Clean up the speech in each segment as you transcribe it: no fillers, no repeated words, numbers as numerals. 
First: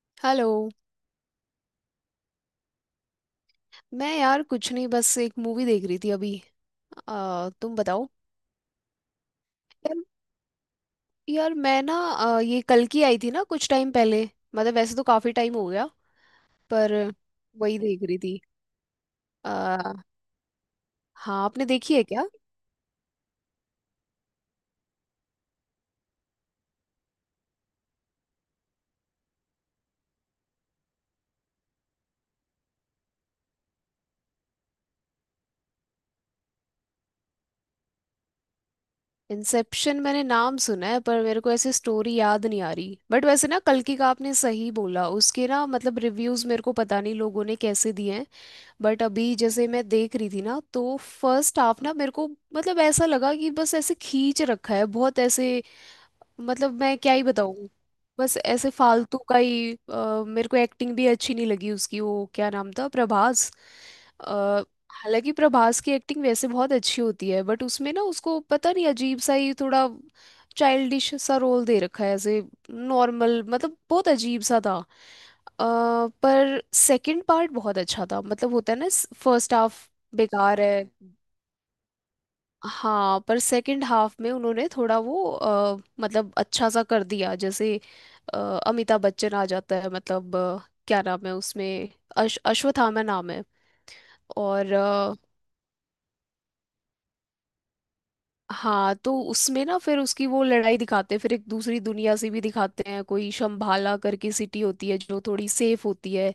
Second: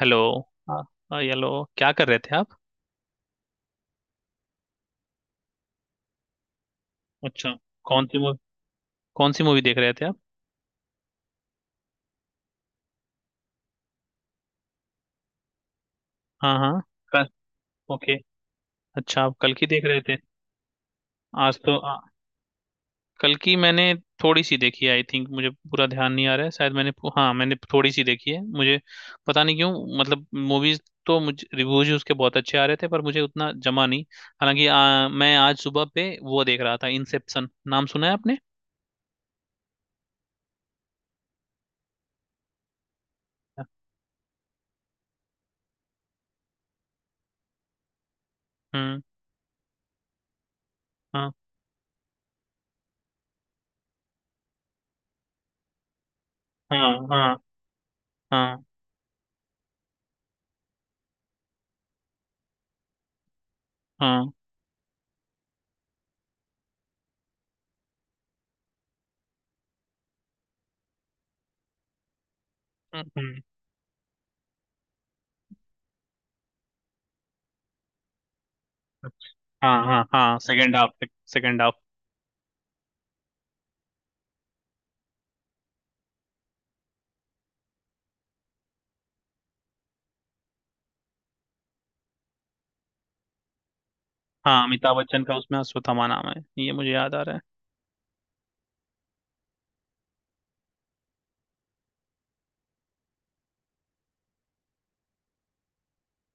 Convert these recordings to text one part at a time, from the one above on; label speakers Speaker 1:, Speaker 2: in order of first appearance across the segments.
Speaker 1: Hello.
Speaker 2: Hello.
Speaker 1: हाँ, हाँ, hello. क्या कर रहे थे आप?
Speaker 2: मैं यार कुछ नहीं, बस एक मूवी देख रही थी अभी।
Speaker 1: अच्छा।
Speaker 2: तुम
Speaker 1: कौन
Speaker 2: बताओ।
Speaker 1: सी मूवी? कौन सी मूवी देख रहे
Speaker 2: यार
Speaker 1: थे आप?
Speaker 2: यार मैं ना ये कल की आई थी ना, कुछ टाइम पहले। मतलब वैसे तो काफी टाइम हो गया,
Speaker 1: हाँ, हाँ।
Speaker 2: पर
Speaker 1: कल।
Speaker 2: वही देख
Speaker 1: ओके।
Speaker 2: रही थी।
Speaker 1: अच्छा, आप कल की देख
Speaker 2: आ,
Speaker 1: रहे थे?
Speaker 2: हाँ,
Speaker 1: आज
Speaker 2: आपने
Speaker 1: तो
Speaker 2: देखी है क्या?
Speaker 1: कल की मैंने थोड़ी सी देखी है, आई थिंक मुझे पूरा ध्यान नहीं आ रहा है, शायद मैंने हाँ, मैंने थोड़ी सी देखी है। मुझे पता नहीं क्यों, मतलब मूवीज तो मुझे रिव्यूज उसके बहुत अच्छे आ रहे थे पर मुझे उतना जमा नहीं। हालांकि मैं आज सुबह पे वो देख रहा था। इंसेप्शन नाम सुना है आपने?
Speaker 2: इंसेप्शन मैंने नाम सुना है, पर मेरे को ऐसे स्टोरी याद नहीं आ रही। बट वैसे ना, कल की का आपने सही बोला, उसके ना मतलब रिव्यूज मेरे को पता नहीं लोगों ने कैसे दिए हैं।
Speaker 1: हम्म।
Speaker 2: बट अभी जैसे मैं देख रही थी ना, तो
Speaker 1: हाँ,
Speaker 2: फर्स्ट हाफ ना मेरे को, मतलब ऐसा लगा कि बस ऐसे खींच रखा है बहुत ऐसे। मतलब
Speaker 1: हाँ।
Speaker 2: मैं क्या ही
Speaker 1: हाँ,
Speaker 2: बताऊँ। बस
Speaker 1: हाँ।
Speaker 2: ऐसे फालतू का ही। मेरे को एक्टिंग भी अच्छी नहीं लगी उसकी, वो क्या नाम था, प्रभास।
Speaker 1: हाँ,
Speaker 2: अ, हालांकि प्रभास की एक्टिंग वैसे बहुत अच्छी होती है, बट उसमें ना, उसको पता नहीं अजीब सा ही थोड़ा चाइल्डिश सा रोल दे रखा है ऐसे।
Speaker 1: हम्म,
Speaker 2: नॉर्मल मतलब बहुत अजीब सा था। अ, पर सेकंड पार्ट बहुत अच्छा था। मतलब होता है ना, फर्स्ट
Speaker 1: हाँ,
Speaker 2: हाफ
Speaker 1: हाँ, हाँ
Speaker 2: बेकार
Speaker 1: सेकंड
Speaker 2: है।
Speaker 1: हाफ। Second half.
Speaker 2: हाँ पर सेकंड हाफ में उन्होंने थोड़ा वो मतलब अच्छा सा कर दिया। जैसे अ, अमिताभ बच्चन आ जाता है, मतलब क्या नाम है उसमें, अश्वत्थामा नाम है।
Speaker 1: हाँ,
Speaker 2: और
Speaker 1: अमिताभ बच्चन का उसमें अश्वत्थामा नाम है। ये मुझे याद आ रहा है।
Speaker 2: हाँ तो उसमें ना फिर उसकी वो लड़ाई दिखाते हैं, फिर एक दूसरी दुनिया से भी दिखाते हैं, कोई शंभाला करके सिटी होती है जो थोड़ी सेफ होती है।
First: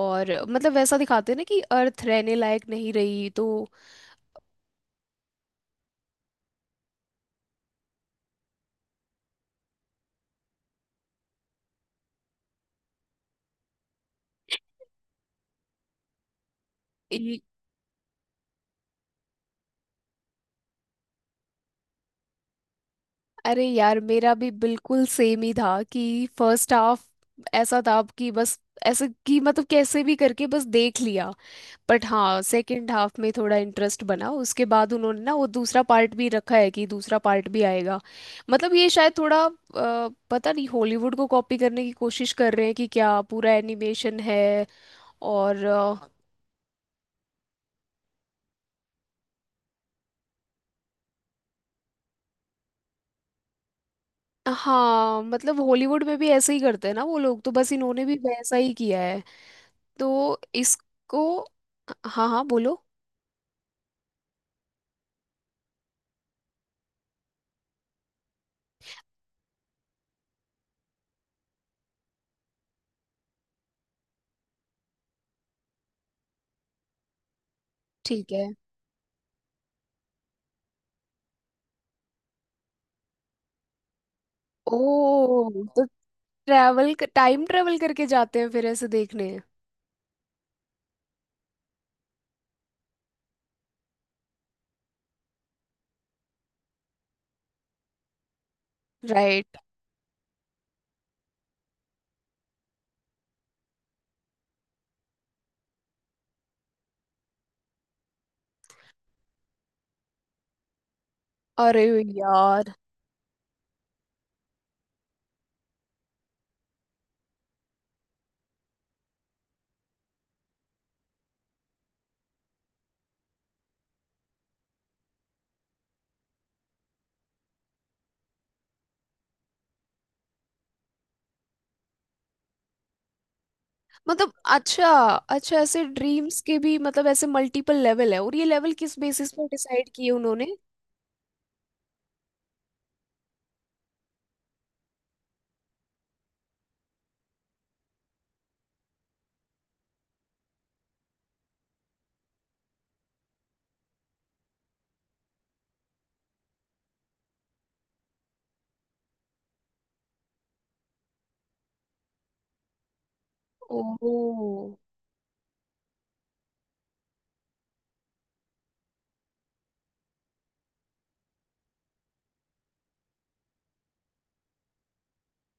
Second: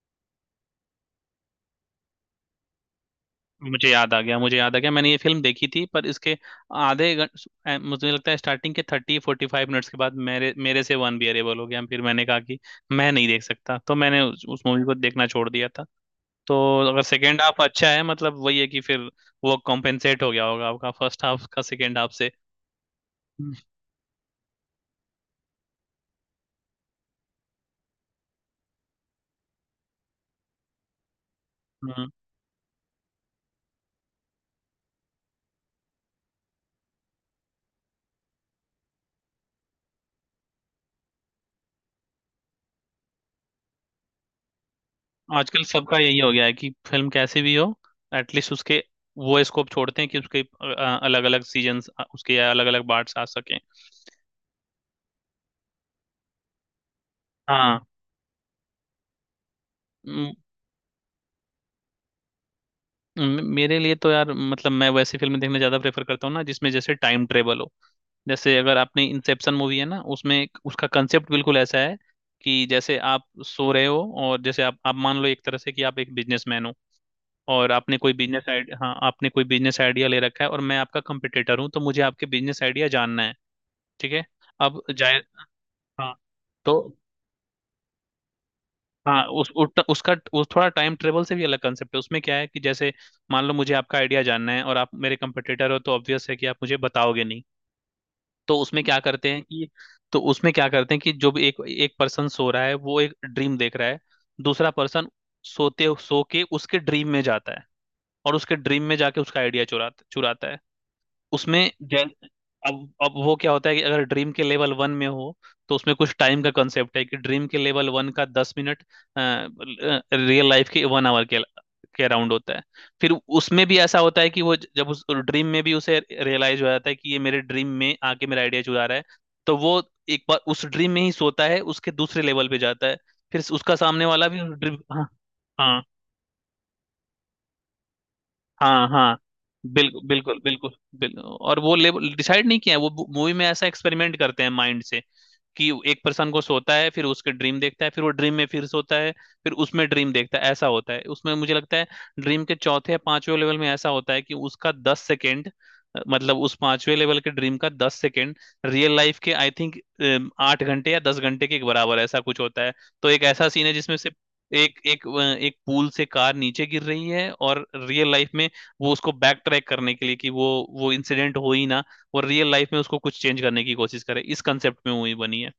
Speaker 2: और मतलब वैसा दिखाते हैं ना कि अर्थ रहने लायक नहीं रही, तो।
Speaker 1: मुझे याद आ गया, मुझे याद आ गया, मैंने ये फिल्म देखी थी पर इसके आधे घंटे, मुझे लगता है स्टार्टिंग के थर्टी फोर्टी फाइव मिनट्स के बाद मेरे मेरे से वन अरेबल हो गया। फिर मैंने कहा कि मैं नहीं देख सकता, तो मैंने उस मूवी को देखना छोड़ दिया था। तो अगर सेकेंड
Speaker 2: ये-
Speaker 1: हाफ अच्छा है, मतलब वही है कि फिर वो कॉम्पेंसेट हो गया होगा आपका फर्स्ट हाफ का सेकेंड हाफ
Speaker 2: अरे यार, मेरा भी बिल्कुल सेम ही था कि फर्स्ट हाफ ऐसा था कि बस, ऐसे कि मतलब कैसे भी करके बस देख लिया। बट
Speaker 1: से।
Speaker 2: हाँ, सेकंड हाफ में थोड़ा इंटरेस्ट बना, उसके बाद उन्होंने ना वो दूसरा पार्ट भी रखा है कि दूसरा पार्ट भी आएगा। मतलब ये शायद थोड़ा पता नहीं हॉलीवुड को कॉपी करने की कोशिश कर रहे हैं कि क्या, पूरा एनिमेशन है।
Speaker 1: आजकल
Speaker 2: और
Speaker 1: सबका यही हो गया है कि फिल्म कैसी भी हो, एटलीस्ट उसके, वो स्कोप छोड़ते हैं कि उसके अलग अलग सीजन्स, उसके अलग अलग पार्ट्स आ सकें।
Speaker 2: हाँ मतलब हॉलीवुड में भी ऐसे ही करते हैं ना वो लोग, तो बस
Speaker 1: हाँ।
Speaker 2: इन्होंने भी वैसा ही किया है।
Speaker 1: म-
Speaker 2: तो इसको। हाँ हाँ, बोलो।
Speaker 1: मेरे लिए तो यार, मतलब मैं वैसी फिल्में देखना ज्यादा प्रेफर करता हूँ ना, जिसमें जैसे टाइम ट्रेवल हो। जैसे अगर आपने इंसेप्शन मूवी है ना, उसमें उसका कंसेप्ट बिल्कुल ऐसा है कि जैसे आप सो रहे हो, और जैसे आप मान लो एक तरह से कि आप एक बिजनेसमैन हो, और आपने कोई
Speaker 2: ठीक
Speaker 1: बिजनेस
Speaker 2: है।
Speaker 1: आइडिया, हाँ, आपने कोई बिजनेस आइडिया ले रखा है और मैं आपका कंपटीटर हूँ, तो मुझे आपके बिजनेस आइडिया जानना है। ठीक है। अब जाए।
Speaker 2: ओ, तो
Speaker 1: हाँ। तो
Speaker 2: ट्रैवल, टाइम ट्रैवल करके जाते हैं फिर ऐसे
Speaker 1: हाँ,
Speaker 2: देखने।
Speaker 1: उसका उस थोड़ा टाइम ट्रेवल से भी अलग कंसेप्ट है। उसमें क्या है कि जैसे मान लो मुझे आपका आइडिया जानना है और आप मेरे कंपटीटर हो, तो ऑब्वियस है कि आप मुझे बताओगे नहीं। तो उसमें क्या करते हैं
Speaker 2: राइट।
Speaker 1: कि, तो उसमें क्या करते हैं कि जो भी एक एक पर्सन सो रहा है वो एक ड्रीम देख रहा है, दूसरा पर्सन सोते सो के उसके ड्रीम में जाता है, और उसके ड्रीम में जाके उसका आइडिया चुराता चुराता है। उसमें
Speaker 2: अरे यार,
Speaker 1: अब अब वो क्या होता है कि अगर ड्रीम के लेवल वन में हो, तो उसमें कुछ टाइम का कंसेप्ट है कि ड्रीम के लेवल वन का 10 मिनट रियल लाइफ के वन आवर के अराउंड होता है। फिर उसमें भी ऐसा होता है कि वो जब उस ड्रीम में भी उसे रियलाइज हो जाता है कि ये मेरे ड्रीम में आके मेरा आइडिया चुरा रहा है, तो वो एक बार उस ड्रीम में ही सोता है, उसके दूसरे लेवल पे जाता है। फिर उसका सामने वाला
Speaker 2: मतलब
Speaker 1: भी उस ड्रीम।
Speaker 2: अच्छा,
Speaker 1: हाँ।
Speaker 2: अच्छा
Speaker 1: हाँ,
Speaker 2: ऐसे ड्रीम्स के भी, मतलब ऐसे मल्टीपल लेवल है, और ये लेवल
Speaker 1: हाँ,
Speaker 2: किस
Speaker 1: हाँ,
Speaker 2: बेसिस पर डिसाइड
Speaker 1: बिल्कुल
Speaker 2: किए
Speaker 1: बिल्कुल
Speaker 2: उन्होंने?
Speaker 1: बिल्कुल, बिल्कुल। और वो लेवल डिसाइड नहीं किया है, वो मूवी में ऐसा एक्सपेरिमेंट करते हैं माइंड से कि एक पर्सन को सोता है, फिर उसके ड्रीम देखता है, फिर वो ड्रीम में फिर सोता है, फिर उसमें ड्रीम देखता है। ऐसा होता है उसमें, मुझे लगता है ड्रीम के चौथे या पांचवें लेवल में ऐसा होता है कि उसका 10 सेकेंड, मतलब उस पांचवें लेवल के ड्रीम का 10 सेकेंड, रियल लाइफ के आई थिंक 8 घंटे या 10 घंटे के बराबर, ऐसा कुछ होता है। तो एक ऐसा सीन है जिसमें से
Speaker 2: ओ
Speaker 1: एक एक अ, एक पूल से कार नीचे गिर रही है, और रियल लाइफ में वो उसको बैक ट्रैक करने के लिए कि वो इंसिडेंट हो ही ना। और रियल लाइफ में उसको कुछ चेंज करने की कोशिश करे, इस कंसेप्ट में मूवी बनी है।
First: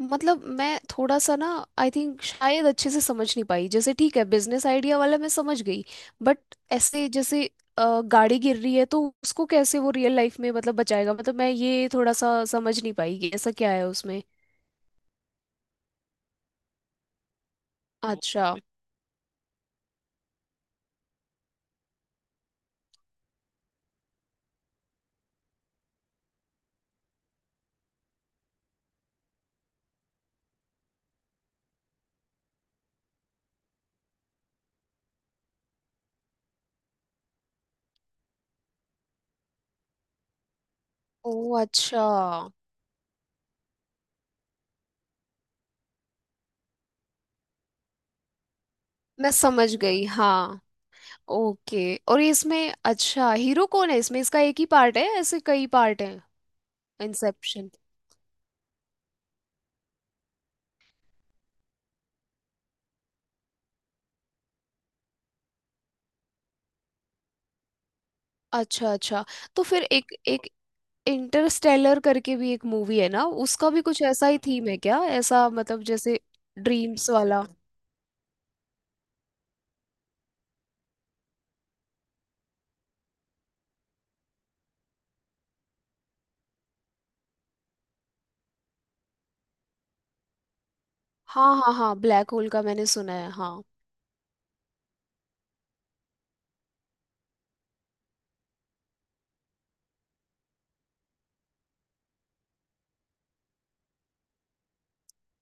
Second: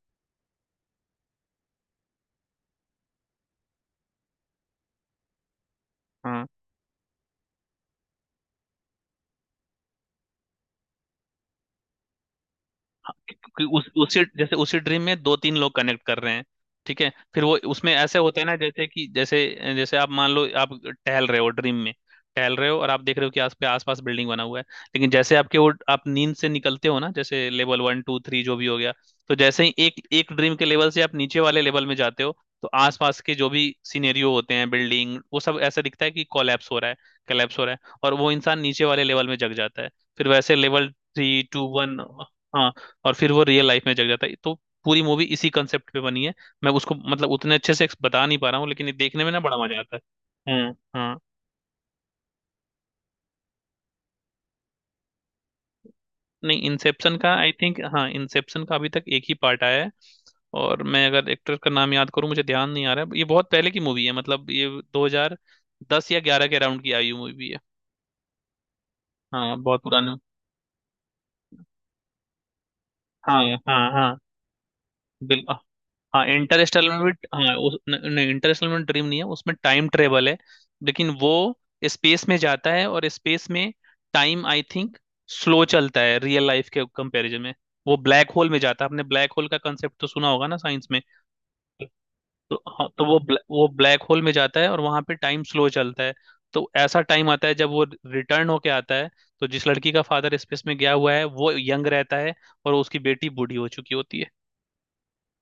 Speaker 2: मतलब मैं थोड़ा सा ना, आई थिंक शायद अच्छे से समझ नहीं पाई। जैसे ठीक है, बिजनेस आइडिया वाला मैं समझ गई, बट
Speaker 1: हाँ,
Speaker 2: ऐसे जैसे गाड़ी गिर रही है तो उसको कैसे वो रियल लाइफ में मतलब बचाएगा, मतलब मैं ये थोड़ा सा समझ नहीं
Speaker 1: हाँ,
Speaker 2: पाई कि ऐसा
Speaker 1: क्योंकि
Speaker 2: क्या है
Speaker 1: उस
Speaker 2: उसमें।
Speaker 1: उसी जैसे उसी ड्रीम में दो तीन लोग कनेक्ट कर रहे हैं, ठीक है। फिर वो उसमें
Speaker 2: वो
Speaker 1: ऐसे होता है ना,
Speaker 2: अच्छा।
Speaker 1: जैसे कि जैसे, जैसे आप मान लो आप टहल रहे हो ड्रीम में, टहल रहे हो और आप देख रहे हो कि आस पे आसपास बिल्डिंग बना हुआ है, लेकिन जैसे आपके वो आप नींद से निकलते हो ना, जैसे लेवल वन टू थ्री जो भी हो गया, तो जैसे ही एक एक ड्रीम के लेवल से आप नीचे वाले लेवल में जाते हो, तो आसपास के जो भी सिनेरियो होते हैं, बिल्डिंग, वो सब ऐसा दिखता है कि कोलैप्स हो रहा है, कोलैप्स हो रहा है, और वो इंसान नीचे वाले लेवल में जग जाता है, फिर वैसे लेवल
Speaker 2: ओ
Speaker 1: थ्री टू वन,
Speaker 2: अच्छा,
Speaker 1: और फिर वो रियल लाइफ में जग जाता है, तो पूरी मूवी इसी कंसेप्ट पे बनी है। मैं उसको मतलब उतने अच्छे से बता नहीं पा रहा हूँ, लेकिन ये देखने
Speaker 2: मैं
Speaker 1: में ना बड़ा
Speaker 2: समझ
Speaker 1: मजा आता
Speaker 2: गई
Speaker 1: है।
Speaker 2: हाँ।
Speaker 1: हम्म। हाँ।
Speaker 2: ओके। और ये इसमें अच्छा, हीरो कौन है इसमें, इसका एक ही पार्ट है ऐसे कई पार्ट हैं?
Speaker 1: नहीं इंसेप्शन का आई
Speaker 2: इंसेप्शन
Speaker 1: थिंक, हाँ इंसेप्शन का अभी तक एक ही पार्ट आया है। और मैं अगर एक्टर का नाम याद करूँ, मुझे ध्यान नहीं आ रहा है। ये बहुत पहले की मूवी है, मतलब ये 2010 या 11 के अराउंड की आई हुई मूवी है।
Speaker 2: अच्छा, अच्छा।
Speaker 1: हाँ,
Speaker 2: तो
Speaker 1: बहुत
Speaker 2: फिर एक
Speaker 1: पुरानी।
Speaker 2: एक इंटरस्टेलर करके भी एक मूवी है ना,
Speaker 1: हाँ,
Speaker 2: उसका भी
Speaker 1: हाँ,
Speaker 2: कुछ
Speaker 1: हाँ,
Speaker 2: ऐसा ही थीम है क्या,
Speaker 1: बिल।
Speaker 2: ऐसा मतलब जैसे
Speaker 1: हाँ, इंटरस्टेलर में
Speaker 2: ड्रीम्स
Speaker 1: भी,
Speaker 2: वाला?
Speaker 1: हाँ, उस, न- नहीं, इंटरस्टेलर में ड्रीम नहीं है, उसमें टाइम ट्रेवल है। लेकिन वो स्पेस में जाता है, और स्पेस में टाइम आई थिंक स्लो चलता है रियल लाइफ के कंपैरिजन में। वो ब्लैक होल में जाता है। आपने ब्लैक होल का कंसेप्ट तो सुना होगा ना साइंस में।
Speaker 2: हाँ हाँ हाँ, ब्लैक होल
Speaker 1: तो
Speaker 2: का मैंने
Speaker 1: हाँ, तो
Speaker 2: सुना
Speaker 1: वो
Speaker 2: है हाँ।
Speaker 1: वो ब्लैक होल में जाता है, और वहां पे टाइम स्लो चलता है, तो ऐसा टाइम आता है जब वो रिटर्न होके आता है, तो जिस लड़की का फादर स्पेस में गया हुआ है वो यंग रहता है, और उसकी बेटी बूढ़ी हो चुकी होती है।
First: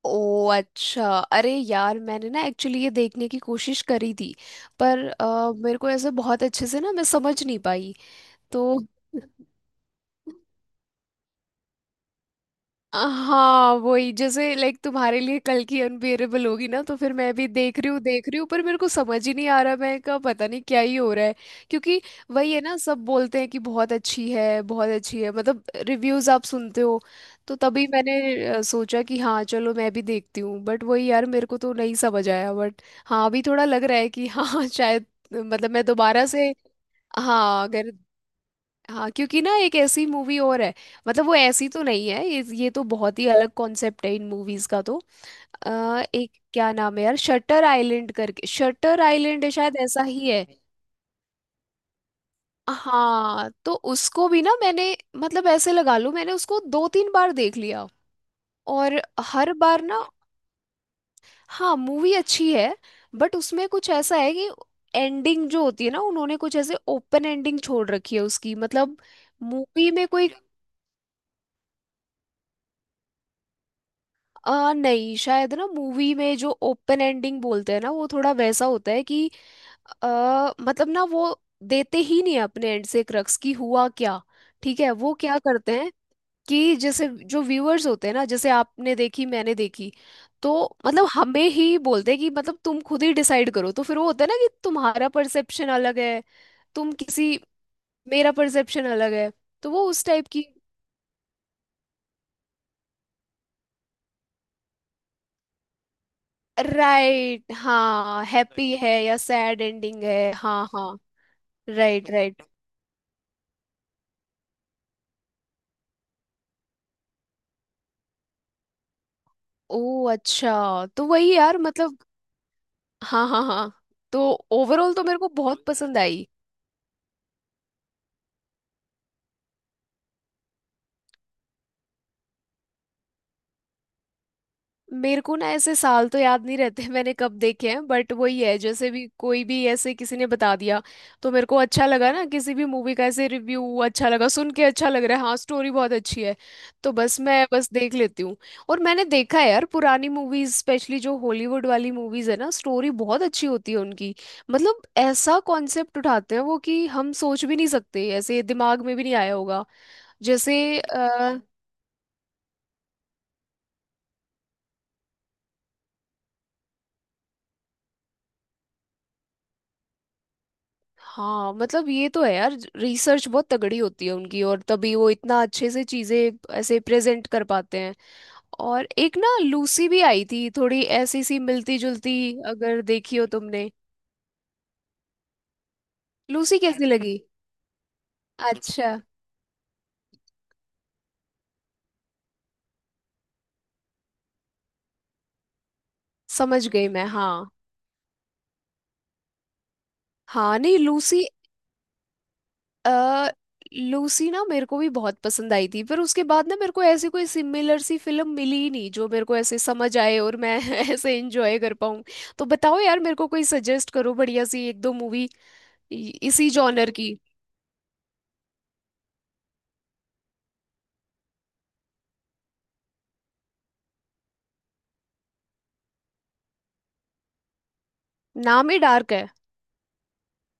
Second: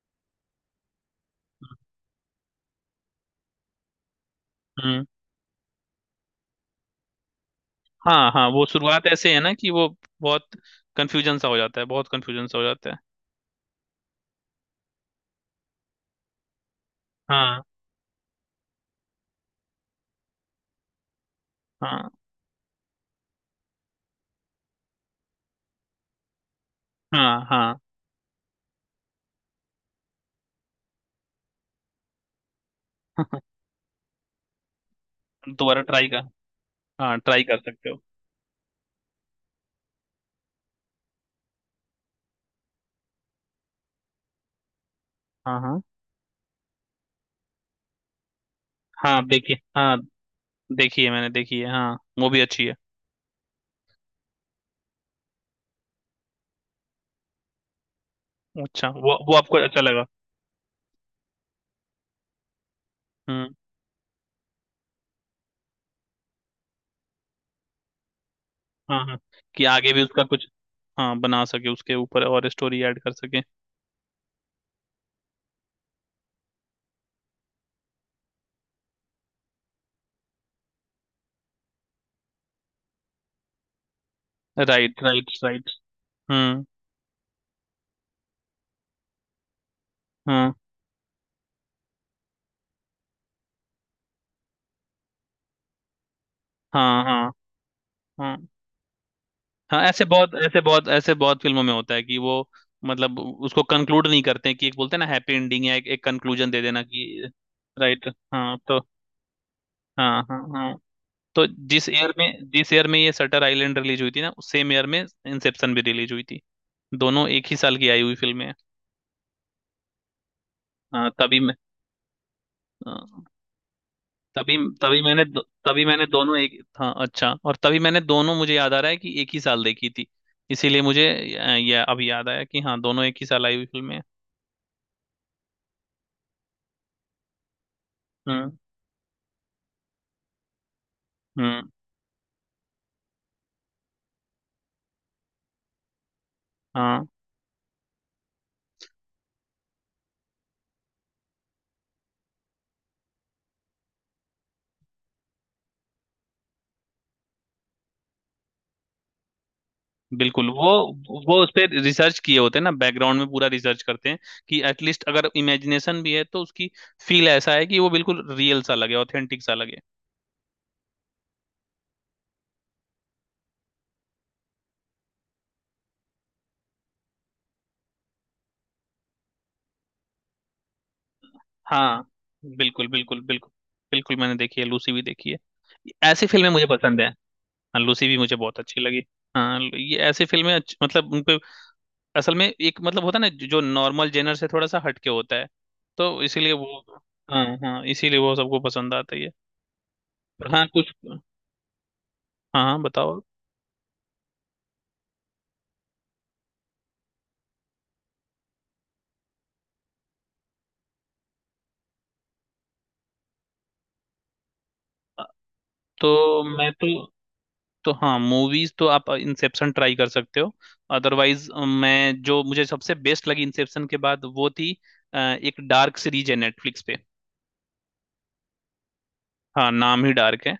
Speaker 2: ओ अच्छा। अरे यार मैंने ना एक्चुअली ये देखने की कोशिश करी थी,
Speaker 1: हम्म।
Speaker 2: पर मेरे को ऐसे बहुत अच्छे से ना मैं समझ नहीं पाई
Speaker 1: हाँ, हाँ, वो
Speaker 2: तो
Speaker 1: शुरुआत ऐसे है ना कि वो बहुत कंफ्यूजन सा हो जाता है, बहुत कंफ्यूजन सा हो जाता है।
Speaker 2: हाँ वही, जैसे लाइक तुम्हारे लिए कल की अनबियरेबल होगी ना, तो फिर मैं भी
Speaker 1: हाँ,
Speaker 2: देख रही हूँ देख रही हूँ, पर मेरे को समझ ही नहीं आ रहा, मैं का पता नहीं क्या ही हो रहा है। क्योंकि
Speaker 1: हाँ,
Speaker 2: वही है ना, सब बोलते हैं कि बहुत अच्छी है, बहुत अच्छी है, मतलब रिव्यूज आप सुनते हो,
Speaker 1: हाँ,
Speaker 2: तो
Speaker 1: हाँ।
Speaker 2: तभी मैंने सोचा कि हाँ चलो मैं भी देखती हूँ, बट वही यार मेरे को तो नहीं समझ आया, बट हाँ अभी थोड़ा लग रहा है कि हाँ शायद। मतलब
Speaker 1: दोबारा
Speaker 2: मैं
Speaker 1: ट्राई
Speaker 2: दोबारा
Speaker 1: कर,
Speaker 2: से।
Speaker 1: हाँ ट्राई कर
Speaker 2: हाँ
Speaker 1: सकते
Speaker 2: अगर।
Speaker 1: हो।
Speaker 2: हाँ क्योंकि ना एक ऐसी मूवी और है, मतलब वो ऐसी तो नहीं है, ये तो बहुत ही अलग कॉन्सेप्ट है इन मूवीज का तो।
Speaker 1: हाँ, हाँ,
Speaker 2: एक क्या नाम है यार, शटर आइलैंड करके, शटर
Speaker 1: हाँ,
Speaker 2: आइलैंड है
Speaker 1: देखिए,
Speaker 2: शायद,
Speaker 1: हाँ,
Speaker 2: ऐसा ही है।
Speaker 1: देखी है, मैंने देखी है। हाँ, वो भी अच्छी है।
Speaker 2: हाँ तो उसको भी ना मैंने, मतलब ऐसे लगा लो मैंने उसको दो तीन बार देख लिया।
Speaker 1: अच्छा,
Speaker 2: और
Speaker 1: वो
Speaker 2: हर
Speaker 1: आपको अच्छा
Speaker 2: बार ना,
Speaker 1: लगा।
Speaker 2: हाँ मूवी अच्छी है, बट
Speaker 1: हम्म।
Speaker 2: उसमें कुछ ऐसा है कि एंडिंग जो होती है ना, उन्होंने कुछ ऐसे ओपन एंडिंग छोड़ रखी है उसकी, मतलब
Speaker 1: हाँ, हाँ, कि
Speaker 2: मूवी
Speaker 1: आगे भी
Speaker 2: में
Speaker 1: उसका
Speaker 2: कोई।
Speaker 1: कुछ, हाँ, बना सके उसके ऊपर और स्टोरी ऐड कर सके।
Speaker 2: नहीं शायद ना, मूवी में जो ओपन एंडिंग बोलते हैं ना, वो थोड़ा वैसा होता है कि मतलब ना वो देते ही नहीं है अपने एंड से क्रक्स की हुआ क्या। ठीक है
Speaker 1: राइट,
Speaker 2: वो
Speaker 1: राइट,
Speaker 2: क्या
Speaker 1: राइट।
Speaker 2: करते हैं
Speaker 1: हम्म।
Speaker 2: कि जैसे जो व्यूअर्स होते हैं ना, जैसे आपने देखी मैंने देखी,
Speaker 1: हाँ,
Speaker 2: तो मतलब हमें ही बोलते हैं कि मतलब तुम खुद ही डिसाइड करो। तो फिर वो होता है ना कि तुम्हारा परसेप्शन अलग है, तुम
Speaker 1: हाँ, हाँ,
Speaker 2: किसी, मेरा
Speaker 1: हाँ,
Speaker 2: परसेप्शन अलग है, तो
Speaker 1: हाँ
Speaker 2: वो
Speaker 1: ऐसे
Speaker 2: उस टाइप
Speaker 1: बहुत,
Speaker 2: की।
Speaker 1: ऐसे बहुत, ऐसे बहुत फिल्मों में होता है कि वो, मतलब उसको कंक्लूड नहीं करते, कि एक बोलते हैं ना हैप्पी एंडिंग, या एक, एक कंक्लूजन दे देना कि।
Speaker 2: Right,
Speaker 1: right.
Speaker 2: हाँ
Speaker 1: हाँ।
Speaker 2: हैप्पी
Speaker 1: तो
Speaker 2: है या सैड एंडिंग
Speaker 1: हाँ,
Speaker 2: है,
Speaker 1: हाँ,
Speaker 2: हाँ
Speaker 1: हाँ,
Speaker 2: हाँ।
Speaker 1: तो जिस
Speaker 2: राइट,
Speaker 1: ईयर
Speaker 2: राइट।
Speaker 1: में, जिस ईयर में ये सटर आइलैंड रिलीज हुई थी ना, उस सेम ईयर में इंसेप्शन भी रिलीज हुई थी। दोनों एक ही साल की आई हुई फिल्में हैं।
Speaker 2: ओ अच्छा तो
Speaker 1: हाँ
Speaker 2: वही
Speaker 1: तभी मैं,
Speaker 2: यार मतलब,
Speaker 1: हाँ,
Speaker 2: हाँ हाँ हाँ। तो
Speaker 1: तभी,
Speaker 2: ओवरऑल
Speaker 1: तभी
Speaker 2: तो मेरे
Speaker 1: मैंने
Speaker 2: को बहुत
Speaker 1: तभी
Speaker 2: पसंद
Speaker 1: मैंने
Speaker 2: आई।
Speaker 1: दोनों एक, हाँ अच्छा, और तभी मैंने दोनों, मुझे याद आ रहा है कि एक ही साल देखी थी, इसीलिए मुझे ये अब याद आया कि हाँ, दोनों एक ही साल आई हुई फिल्में
Speaker 2: मेरे को ना ऐसे साल तो याद नहीं रहते मैंने कब देखे हैं, बट वही
Speaker 1: हैं।
Speaker 2: है जैसे भी, कोई भी ऐसे किसी ने बता दिया तो मेरे को
Speaker 1: हम्म।
Speaker 2: अच्छा लगा ना, किसी भी मूवी का ऐसे रिव्यू अच्छा लगा सुन के, अच्छा लग रहा है, हाँ स्टोरी बहुत अच्छी है, तो
Speaker 1: हाँ,
Speaker 2: बस मैं बस देख लेती हूँ। और मैंने देखा है यार, पुरानी मूवीज स्पेशली जो हॉलीवुड वाली मूवीज है ना, स्टोरी बहुत अच्छी होती है उनकी। मतलब ऐसा कॉन्सेप्ट उठाते हैं वो कि हम सोच भी नहीं सकते, ऐसे दिमाग में भी नहीं आया होगा।
Speaker 1: बिल्कुल,
Speaker 2: जैसे
Speaker 1: वो उस पर रिसर्च किए होते हैं ना, बैकग्राउंड में पूरा रिसर्च करते हैं कि एटलीस्ट अगर इमेजिनेशन भी है तो उसकी फील ऐसा है कि वो बिल्कुल रियल सा लगे, ऑथेंटिक सा लगे।
Speaker 2: हाँ मतलब ये तो है यार, रिसर्च बहुत तगड़ी होती है उनकी, और तभी वो इतना अच्छे से चीजें ऐसे प्रेजेंट कर पाते हैं। और एक ना लूसी भी आई थी, थोड़ी ऐसी सी मिलती
Speaker 1: हाँ,
Speaker 2: जुलती, अगर
Speaker 1: बिल्कुल
Speaker 2: देखी
Speaker 1: बिल्कुल
Speaker 2: हो
Speaker 1: बिल्कुल,
Speaker 2: तुमने।
Speaker 1: बिल्कुल मैंने देखी है, लूसी भी देखी है। ऐसी फिल्में
Speaker 2: लूसी
Speaker 1: मुझे
Speaker 2: कैसी
Speaker 1: पसंद है।
Speaker 2: लगी?
Speaker 1: हाँ, लूसी भी मुझे बहुत अच्छी
Speaker 2: अच्छा,
Speaker 1: लगी। हाँ, ये ऐसी फिल्में मतलब उन पे असल में एक मतलब होता है ना, जो नॉर्मल जेनर से थोड़ा सा हटके होता है, तो इसीलिए
Speaker 2: समझ
Speaker 1: वो,
Speaker 2: गई मैं
Speaker 1: हाँ,
Speaker 2: हाँ।
Speaker 1: हाँ इसीलिए वो सबको पसंद आता ही है। पर
Speaker 2: हाँ
Speaker 1: हाँ
Speaker 2: नहीं
Speaker 1: कुछ,
Speaker 2: लूसी,
Speaker 1: हाँ, हाँ बताओ।
Speaker 2: अ लूसी ना मेरे को भी बहुत पसंद आई थी, पर उसके बाद ना मेरे को ऐसी कोई सिमिलर सी फिल्म मिली ही नहीं जो मेरे को ऐसे समझ आए और मैं ऐसे एंजॉय कर पाऊँ। तो बताओ यार मेरे को, कोई सजेस्ट करो बढ़िया सी एक दो मूवी,
Speaker 1: तो
Speaker 2: इसी
Speaker 1: मैं तो
Speaker 2: जॉनर की।
Speaker 1: तो हाँ, मूवीज तो आप इंसेप्शन ट्राई कर सकते हो, अदरवाइज मैं जो मुझे सबसे बेस्ट लगी इंसेप्शन के बाद, वो थी एक डार्क सीरीज है नेटफ्लिक्स पे।
Speaker 2: नाम ही डार्क है?
Speaker 1: हाँ, नाम ही डार्क है।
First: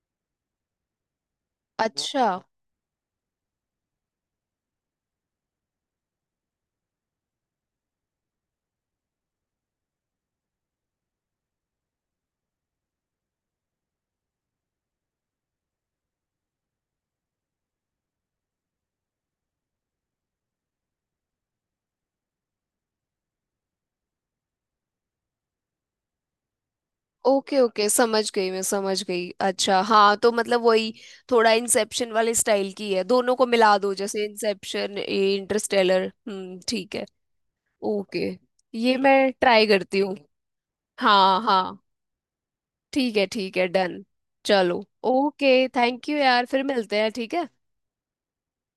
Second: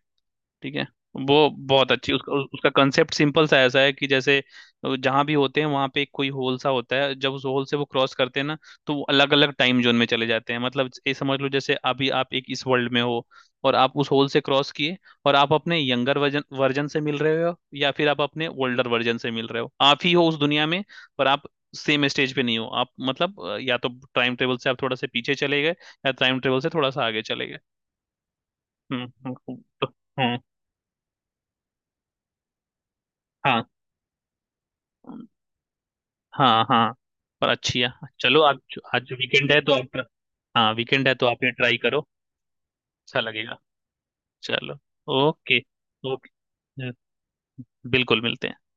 Speaker 1: ठीक है। वो बहुत अच्छी,
Speaker 2: अच्छा।
Speaker 1: उसका उसका कंसेप्ट सिंपल सा ऐसा है कि जैसे जहां भी होते हैं वहां पे एक कोई होल सा होता है, जब उस होल से वो क्रॉस करते हैं ना, तो वो अलग अलग टाइम जोन में चले जाते हैं। मतलब ये समझ लो जैसे अभी आप एक इस वर्ल्ड में हो, और आप उस होल से क्रॉस किए, और आप अपने यंगर वर्जन वर्जन से मिल रहे हो, या फिर आप अपने ओल्डर वर्जन से मिल रहे हो, आप ही हो उस दुनिया में, पर आप सेम स्टेज पे नहीं हो। आप मतलब या तो टाइम ट्रेवल से आप थोड़ा सा पीछे चले गए, या टाइम ट्रेवल से थोड़ा सा आगे चले गए।
Speaker 2: ओके ओके, समझ गई मैं,
Speaker 1: हम्म,
Speaker 2: समझ गई
Speaker 1: हम्म,
Speaker 2: अच्छा।
Speaker 1: तो-
Speaker 2: हाँ तो
Speaker 1: हम्म,
Speaker 2: मतलब वही, थोड़ा इंसेप्शन वाले स्टाइल की है, दोनों को
Speaker 1: हाँ,
Speaker 2: मिला दो जैसे इंसेप्शन इंटरस्टेलर।
Speaker 1: हाँ, हाँ,
Speaker 2: ठीक है।
Speaker 1: पर अच्छी है।
Speaker 2: ओके,
Speaker 1: चलो आप,
Speaker 2: ये
Speaker 1: आज
Speaker 2: मैं
Speaker 1: वीकेंड है
Speaker 2: ट्राई
Speaker 1: तो
Speaker 2: करती
Speaker 1: आप,
Speaker 2: हूँ।
Speaker 1: हाँ वीकेंड है तो
Speaker 2: हाँ
Speaker 1: आप ये ट्राई
Speaker 2: हाँ
Speaker 1: करो।
Speaker 2: ठीक
Speaker 1: अच्छा
Speaker 2: है,
Speaker 1: लगेगा।
Speaker 2: ठीक है, डन।
Speaker 1: चलो।
Speaker 2: चलो। Okay,
Speaker 1: okay.
Speaker 2: Thank you
Speaker 1: okay.
Speaker 2: यार, फिर मिलते हैं, ठीक है।
Speaker 1: बिल्कुल, मिलते हैं।